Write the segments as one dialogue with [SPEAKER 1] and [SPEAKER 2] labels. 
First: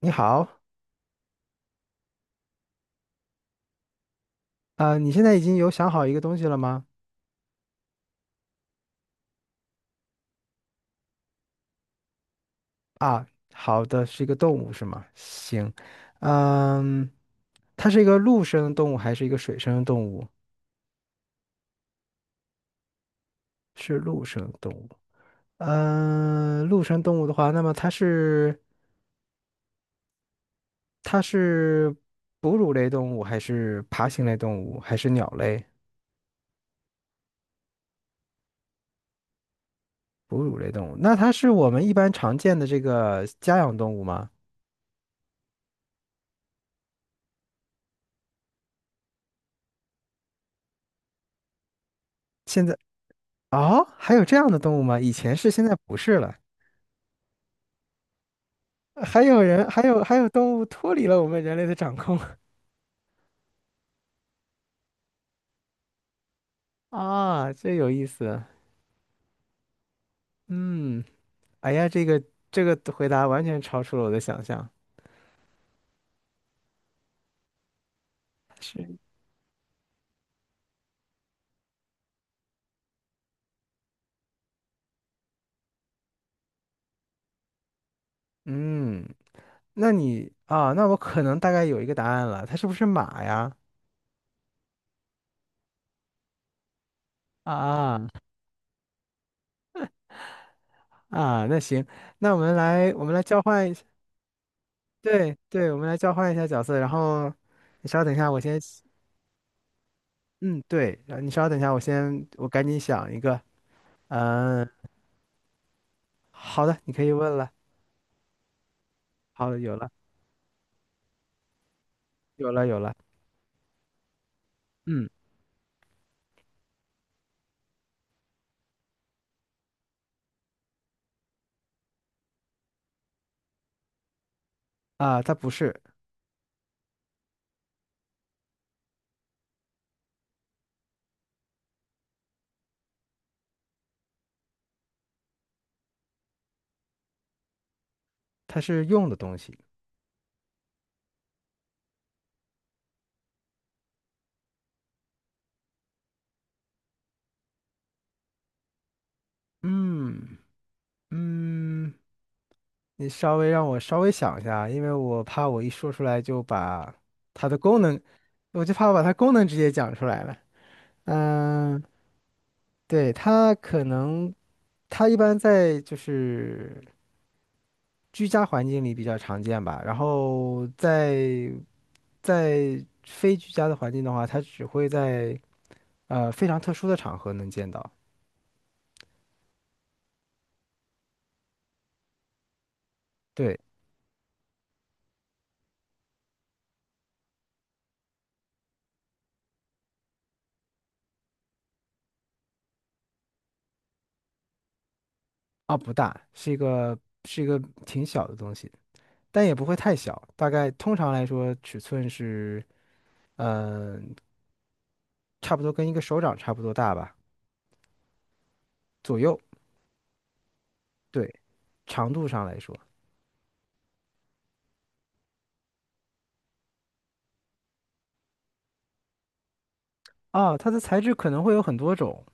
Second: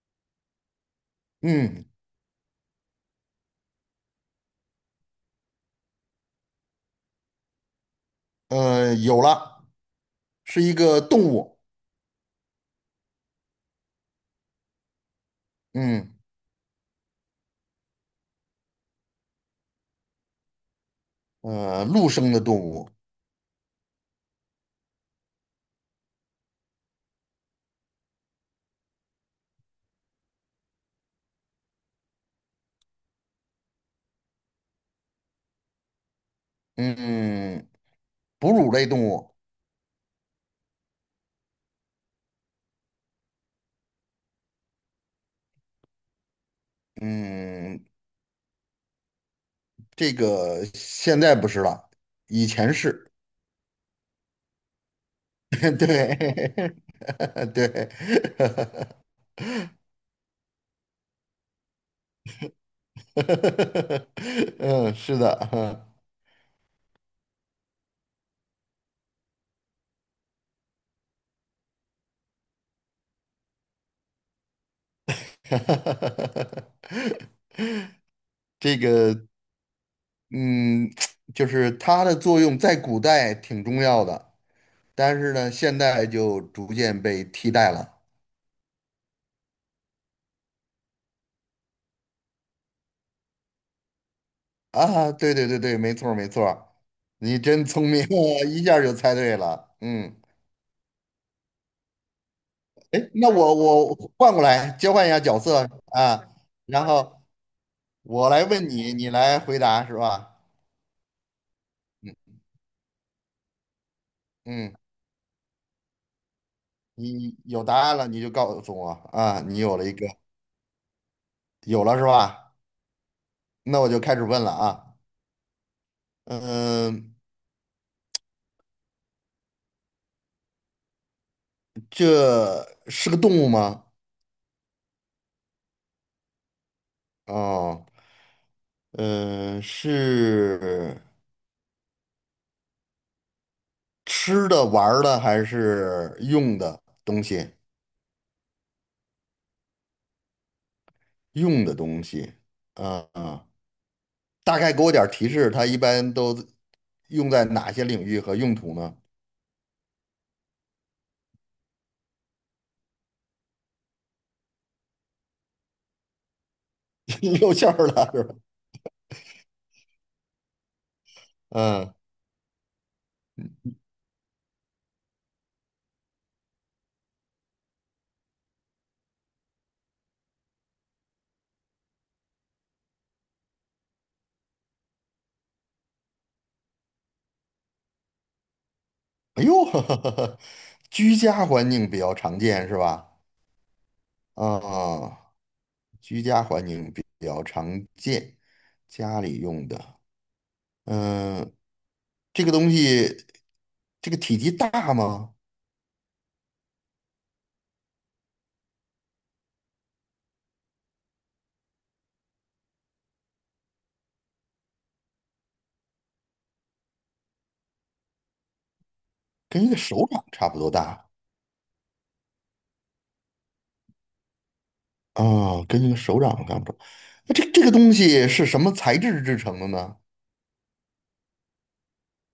[SPEAKER 1] 你好，
[SPEAKER 2] 嗯，
[SPEAKER 1] 你现在已经有想好一个东西了吗？
[SPEAKER 2] 有了，是一个动物。
[SPEAKER 1] 啊，好的，是一个动物是吗？行，
[SPEAKER 2] 嗯，
[SPEAKER 1] 嗯，它是一个陆生的动物还是一个水生的动物？
[SPEAKER 2] 陆生的动物。
[SPEAKER 1] 是陆生的动物。嗯，陆生动物的话，那么它是它是哺乳类动物还是爬行类动物还是鸟类？
[SPEAKER 2] 嗯，哺乳类动物。
[SPEAKER 1] 哺乳类动物，那它是我们一般常见的这个家养动物吗？
[SPEAKER 2] 嗯，这个现在不是了，以
[SPEAKER 1] 现
[SPEAKER 2] 前
[SPEAKER 1] 在
[SPEAKER 2] 是。
[SPEAKER 1] 哦，还有这样的动物吗？以前是，现在 不是了。
[SPEAKER 2] 对。对。
[SPEAKER 1] 还有人，还有动物脱离了我们人类的掌控。
[SPEAKER 2] 嗯，是的。
[SPEAKER 1] 啊，这有意思。嗯，哎呀，这个回答完全超出了我的想象。
[SPEAKER 2] 这
[SPEAKER 1] 是，
[SPEAKER 2] 个，嗯，就是它的作用在古代挺重要的，但是呢，现在就逐渐被替代了。
[SPEAKER 1] 嗯，那你啊，那我可能大概有一个答案了，它是不是马呀？
[SPEAKER 2] 啊，对对对对，没错儿没错儿，你真聪明
[SPEAKER 1] 啊，
[SPEAKER 2] 啊，一下儿就猜对了。嗯，
[SPEAKER 1] 啊，那行，那我们来
[SPEAKER 2] 哎，那
[SPEAKER 1] 交
[SPEAKER 2] 我
[SPEAKER 1] 换一下，
[SPEAKER 2] 我换过来交换一下
[SPEAKER 1] 对
[SPEAKER 2] 角色
[SPEAKER 1] 对，我们来交
[SPEAKER 2] 啊，
[SPEAKER 1] 换一下角色，
[SPEAKER 2] 然
[SPEAKER 1] 然
[SPEAKER 2] 后
[SPEAKER 1] 后你稍等一
[SPEAKER 2] 我
[SPEAKER 1] 下，我
[SPEAKER 2] 来
[SPEAKER 1] 先，
[SPEAKER 2] 问你，你来回答是吧？
[SPEAKER 1] 嗯，对，然后你稍等一下，我先赶紧想一个，嗯，
[SPEAKER 2] 嗯，
[SPEAKER 1] 好的，你可以问
[SPEAKER 2] 你
[SPEAKER 1] 了，
[SPEAKER 2] 有答案了你就告诉我啊，
[SPEAKER 1] 好，
[SPEAKER 2] 你
[SPEAKER 1] 有
[SPEAKER 2] 有了
[SPEAKER 1] 了
[SPEAKER 2] 一个，有了是
[SPEAKER 1] 有
[SPEAKER 2] 吧？
[SPEAKER 1] 了有了。
[SPEAKER 2] 那我就开始问了啊。
[SPEAKER 1] 嗯
[SPEAKER 2] 嗯，这是个动物吗？
[SPEAKER 1] 啊，它不是，
[SPEAKER 2] 哦，嗯，是吃的、玩儿的还是用的东西？
[SPEAKER 1] 它是用的东西。
[SPEAKER 2] 用的东西，啊、啊，大概给我点儿提示，它一般都用在哪些领域和用途呢？
[SPEAKER 1] 嗯嗯，你稍微让我稍微想一下，因为我怕我一说出来就把 它
[SPEAKER 2] 露
[SPEAKER 1] 的
[SPEAKER 2] 馅
[SPEAKER 1] 功
[SPEAKER 2] 儿
[SPEAKER 1] 能，
[SPEAKER 2] 了是吧？
[SPEAKER 1] 我就怕我把它功能直接讲出来了。嗯，
[SPEAKER 2] 嗯，
[SPEAKER 1] 对，它可能一般在就是居家环境里比较常见吧，然后在非居家的环境的话，它只会在非常特殊的场合能见到。
[SPEAKER 2] 哎呦，居家环境比较常见是吧？
[SPEAKER 1] 对。
[SPEAKER 2] 啊、居家环境比较常见，家里用的，嗯、这个东西，这个体积大吗？
[SPEAKER 1] 啊，不大，是一个是一个挺小的东西，但也不会太小，大概通常来说尺寸是，嗯，差不多跟一个手掌差不多大吧，左右。
[SPEAKER 2] 跟一个手掌差不多大
[SPEAKER 1] 对，长度上来说，
[SPEAKER 2] 啊、跟一个手掌差不多。那这个东西是什么材质制成的呢？
[SPEAKER 1] 啊，它的材质可能会有很多种，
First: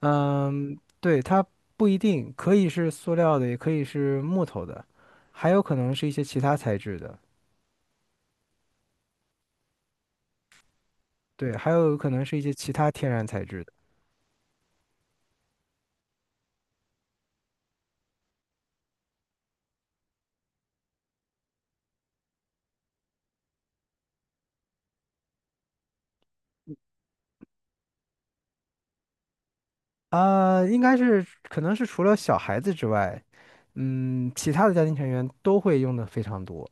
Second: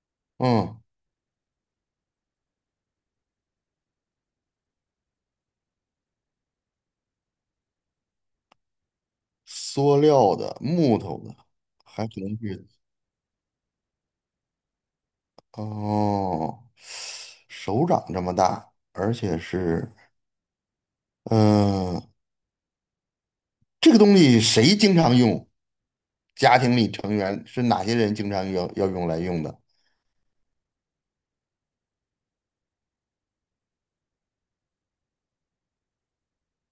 [SPEAKER 1] 嗯，
[SPEAKER 2] 嗯，
[SPEAKER 1] 对，它不一定，可以是塑料的，也可以是木头的，还有可能是一些其他材质的，
[SPEAKER 2] 塑料的、木头的，
[SPEAKER 1] 对，还有
[SPEAKER 2] 还
[SPEAKER 1] 可
[SPEAKER 2] 可
[SPEAKER 1] 能是
[SPEAKER 2] 能
[SPEAKER 1] 一些
[SPEAKER 2] 是
[SPEAKER 1] 其他天然材质的。
[SPEAKER 2] 哦，手掌这么大，而且是嗯、呃这个东西谁经常用？家庭里成员是哪些人经常要用来用的？
[SPEAKER 1] 啊，应该是可能是除了小孩子之外，嗯，其他的家庭成员都会用的非常多。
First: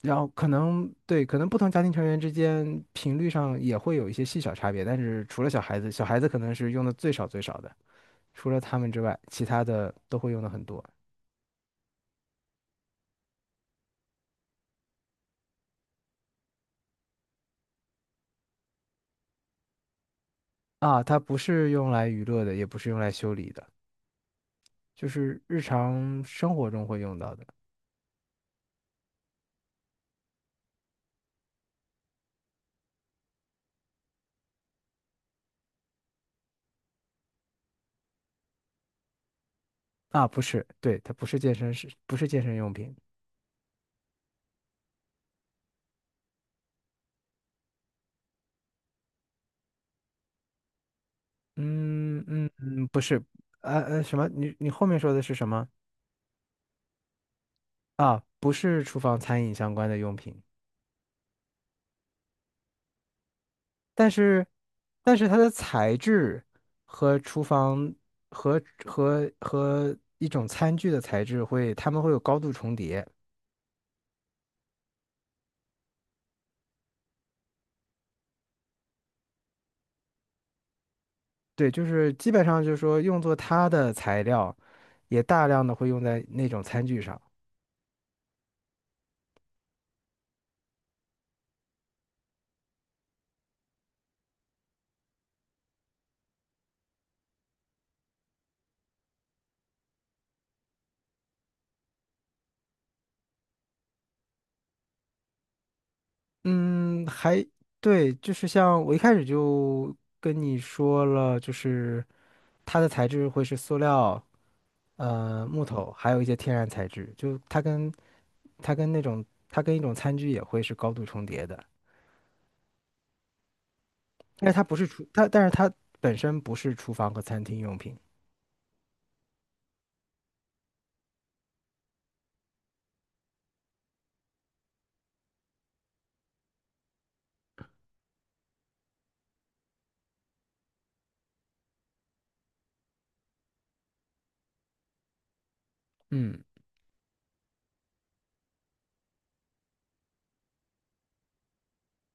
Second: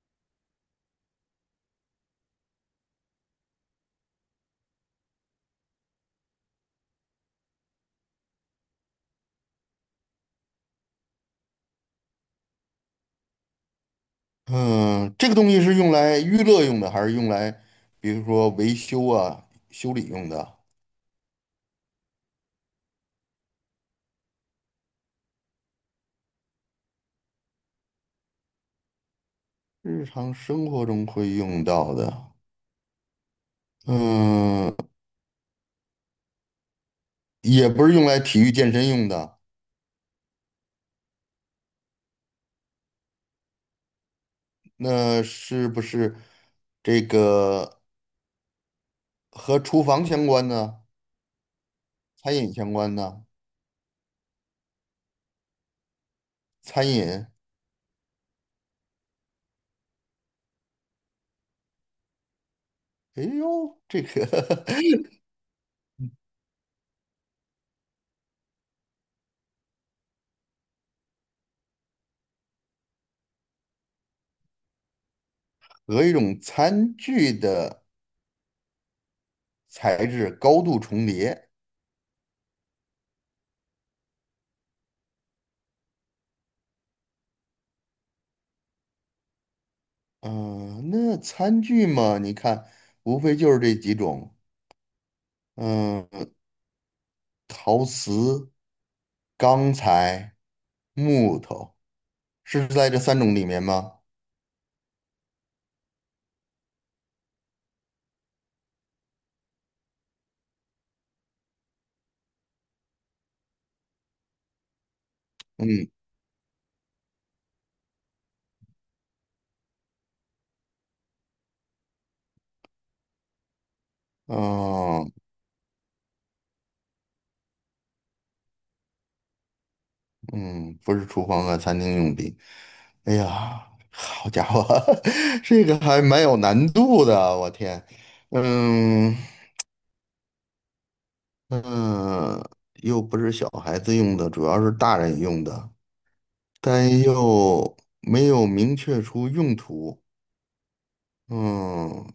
[SPEAKER 1] 然后可能对，可能不同家庭成员之间频率上也会有一些细小差别，但是除了小孩子，小孩子可能是用的最少最少的，除了他们之外，其他的都会用的很多
[SPEAKER 2] 嗯、这个东西是用来娱乐用的，还是用来比如说维修啊、修理用的？
[SPEAKER 1] 啊。它不是用来娱乐的，也不是用来修理的，就是日常生活中会用到的
[SPEAKER 2] 日常生活中会用到的，嗯、也不是用来体育健身用的。
[SPEAKER 1] 啊。不是，对，它不是健身，是不是健身用品？
[SPEAKER 2] 那是不是这个和厨房相关呢？餐饮相
[SPEAKER 1] 嗯，
[SPEAKER 2] 关
[SPEAKER 1] 不是，
[SPEAKER 2] 呢？
[SPEAKER 1] 什么？你后面说的是什么
[SPEAKER 2] 餐饮，
[SPEAKER 1] 啊？不是厨房餐饮相关的用品，
[SPEAKER 2] 哎呦，这
[SPEAKER 1] 但
[SPEAKER 2] 个
[SPEAKER 1] 是它的材质和厨房和和一种餐具的材质会，它们会有高度重叠。
[SPEAKER 2] 和一种餐具的材质高度重叠。
[SPEAKER 1] 对，就是基本上就是说用作它的材料，也大量的会用在那种餐具上。
[SPEAKER 2] 嗯、那餐具嘛，你看，无非就是这几种，嗯、陶瓷、钢材、木头，是在这三种里面吗？
[SPEAKER 1] 嗯，还对，就是像我一开始就跟你说了，就是它的材质会是塑料，呃，木
[SPEAKER 2] 嗯
[SPEAKER 1] 头，还有一些天然材质，就它跟它跟那种它跟一种餐具也会是高度重叠的，
[SPEAKER 2] 嗯、
[SPEAKER 1] 但是它不是厨
[SPEAKER 2] 呃
[SPEAKER 1] 它，但是它本身不是厨房和餐厅用品。
[SPEAKER 2] 嗯，不是厨房和餐厅用品。哎呀，好家伙，这个还蛮有难度的，我天。嗯嗯，又不是小孩子用的，主要是大人用的，
[SPEAKER 1] 嗯，
[SPEAKER 2] 但又没有明确出用途。嗯，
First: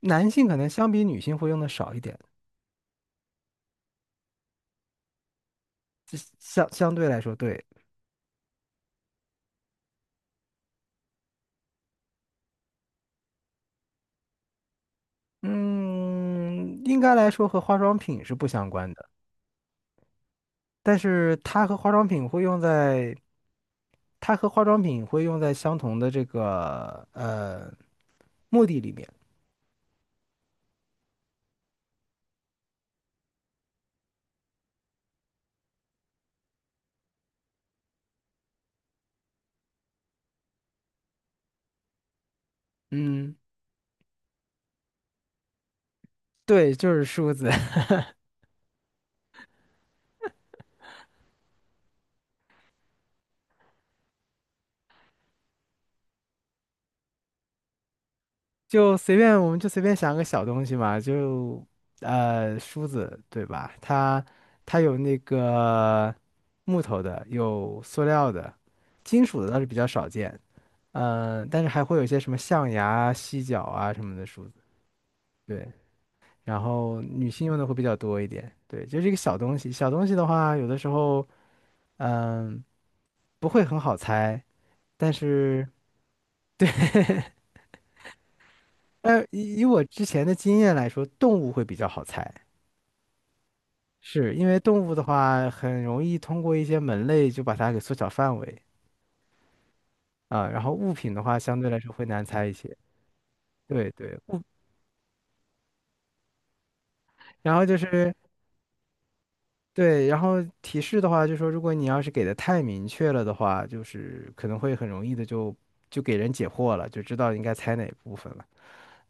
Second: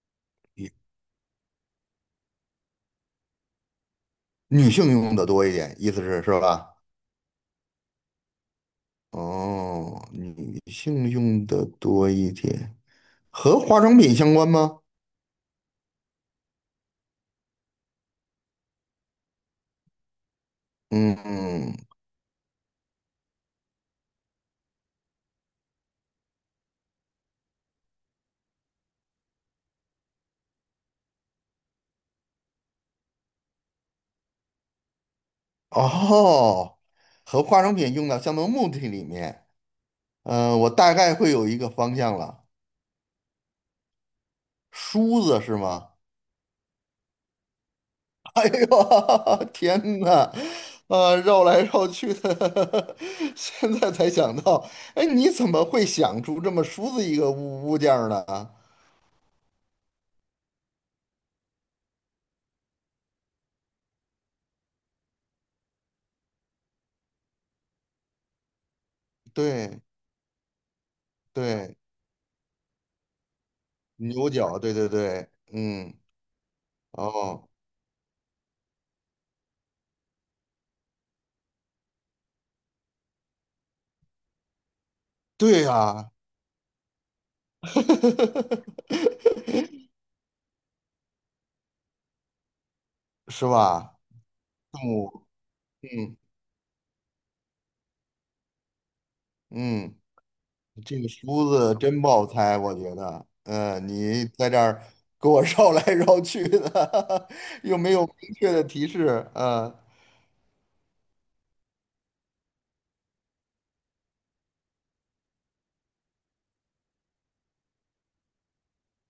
[SPEAKER 1] 男性可能相比女性会用的少一点，
[SPEAKER 2] 女性用的多一点，意思
[SPEAKER 1] 这
[SPEAKER 2] 是是吧？
[SPEAKER 1] 相对来说，对，
[SPEAKER 2] 哦，女性用的多一点，和化妆品相关吗？
[SPEAKER 1] 嗯，应该来说和化妆品是不相关的，但是它和
[SPEAKER 2] 嗯，
[SPEAKER 1] 化妆品会用在相同的这个目的里面。
[SPEAKER 2] 哦，和化妆品用到相同目的里面，嗯、我大概会有一个方向了。
[SPEAKER 1] 嗯，
[SPEAKER 2] 梳子是吗？
[SPEAKER 1] 对，就是梳子。
[SPEAKER 2] 哎呦，天呐，绕来绕去的，现在才想到，哎，你怎么会想出这么梳子一个物件儿呢？
[SPEAKER 1] 就随便，我们就随便想个小东西嘛，就梳子对吧？它有那个木头的，有塑料的，金属的倒是比
[SPEAKER 2] 对
[SPEAKER 1] 较少见，呃，但是
[SPEAKER 2] 对，
[SPEAKER 1] 还会有一些什么象牙、犀角啊什么的
[SPEAKER 2] 牛
[SPEAKER 1] 梳
[SPEAKER 2] 角，
[SPEAKER 1] 子，
[SPEAKER 2] 对对对，
[SPEAKER 1] 对。
[SPEAKER 2] 嗯，
[SPEAKER 1] 然后女性
[SPEAKER 2] 哦，
[SPEAKER 1] 用的会比较多一点，对，就是一个小东西。小东西的话，有的时候嗯、不会很好猜，但
[SPEAKER 2] 对
[SPEAKER 1] 是
[SPEAKER 2] 呀、
[SPEAKER 1] 对，以我 之前的经验来说，动物会比较好猜。
[SPEAKER 2] 是吧？
[SPEAKER 1] 是因为动
[SPEAKER 2] 动
[SPEAKER 1] 物的
[SPEAKER 2] 物，
[SPEAKER 1] 话，很容
[SPEAKER 2] 嗯
[SPEAKER 1] 易通过一些门类就把它给缩小范围
[SPEAKER 2] 嗯。
[SPEAKER 1] 啊，然后物
[SPEAKER 2] 这个
[SPEAKER 1] 品的话，
[SPEAKER 2] 梳
[SPEAKER 1] 相对
[SPEAKER 2] 子
[SPEAKER 1] 来说
[SPEAKER 2] 真
[SPEAKER 1] 会
[SPEAKER 2] 不
[SPEAKER 1] 难
[SPEAKER 2] 好
[SPEAKER 1] 猜一
[SPEAKER 2] 猜，我
[SPEAKER 1] 些。
[SPEAKER 2] 觉得，嗯，
[SPEAKER 1] 对对，
[SPEAKER 2] 你
[SPEAKER 1] 物，
[SPEAKER 2] 在这儿给我 绕来绕去的，
[SPEAKER 1] 然后 就
[SPEAKER 2] 又没有
[SPEAKER 1] 是
[SPEAKER 2] 明确的提示，啊，
[SPEAKER 1] 对，然后提示的话，就说如果你要是给的太明确了的话，就是可能会很容易的就给人解惑了，就知道应该猜哪部分了。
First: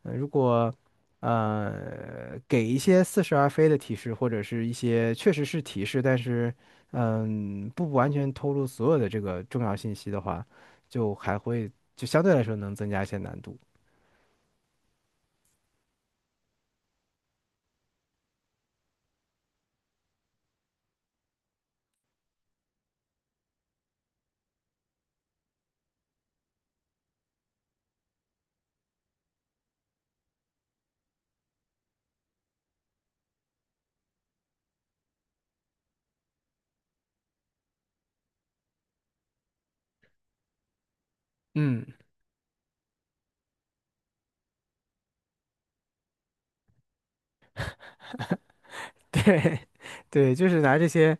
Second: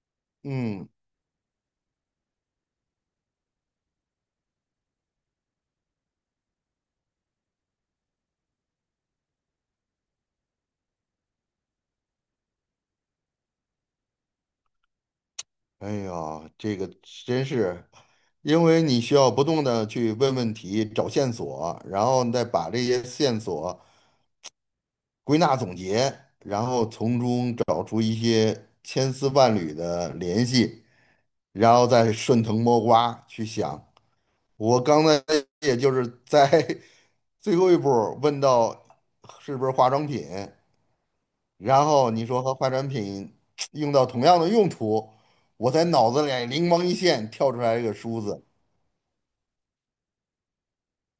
[SPEAKER 1] 呃如果
[SPEAKER 2] 嗯，
[SPEAKER 1] 给一些似是而非的提示，或者是一些确实是提示，但是嗯不完全透露所有的这个重要信息的话，就还会相对来说能增加一些难度。
[SPEAKER 2] 哎呀，这个真是，因为你需要不断的去问问题、找线索，然后你再把这些线索归纳总结，然后从中找出一些千丝万缕的联系，然后再顺藤摸瓜去想。我刚才也就是在 最后一步儿问到是不是化妆品，
[SPEAKER 1] 嗯，
[SPEAKER 2] 然后你说和化妆品 用到同样的用途，我在脑子里灵光一现，跳出来一个梳子，
[SPEAKER 1] 对对，就是拿这些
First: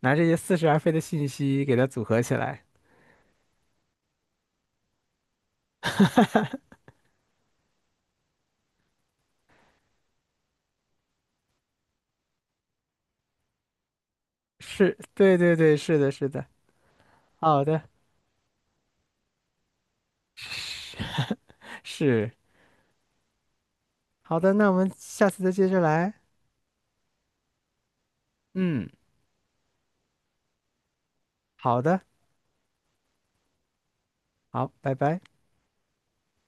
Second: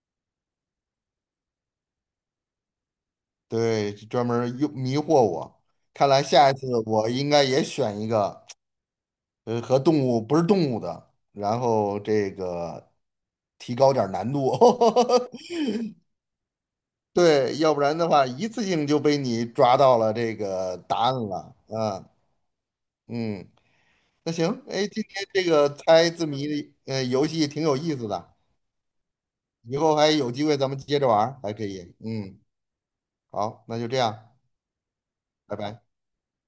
[SPEAKER 1] 似是而非的信息给它组合起来。
[SPEAKER 2] 对，专门儿用迷惑我。看来下一次我应该也选一个，和动物不是动物的，然后这个提高点儿难度。
[SPEAKER 1] 是，对对 对，是的，是的，
[SPEAKER 2] 对，
[SPEAKER 1] 好
[SPEAKER 2] 要不
[SPEAKER 1] 的，
[SPEAKER 2] 然的话，一次性就被你抓到了这个答案了。啊。
[SPEAKER 1] 是
[SPEAKER 2] 嗯，那
[SPEAKER 1] 好
[SPEAKER 2] 行，
[SPEAKER 1] 的，那我
[SPEAKER 2] 哎，
[SPEAKER 1] 们
[SPEAKER 2] 今天
[SPEAKER 1] 下
[SPEAKER 2] 这
[SPEAKER 1] 次再接
[SPEAKER 2] 个
[SPEAKER 1] 着
[SPEAKER 2] 猜
[SPEAKER 1] 来。
[SPEAKER 2] 字谜的游戏挺有意思的，
[SPEAKER 1] 嗯，
[SPEAKER 2] 以后还有机会咱们接着玩儿还可
[SPEAKER 1] 好
[SPEAKER 2] 以。
[SPEAKER 1] 的，
[SPEAKER 2] 嗯，好，那就这样，
[SPEAKER 1] 好，拜拜。
[SPEAKER 2] 拜拜。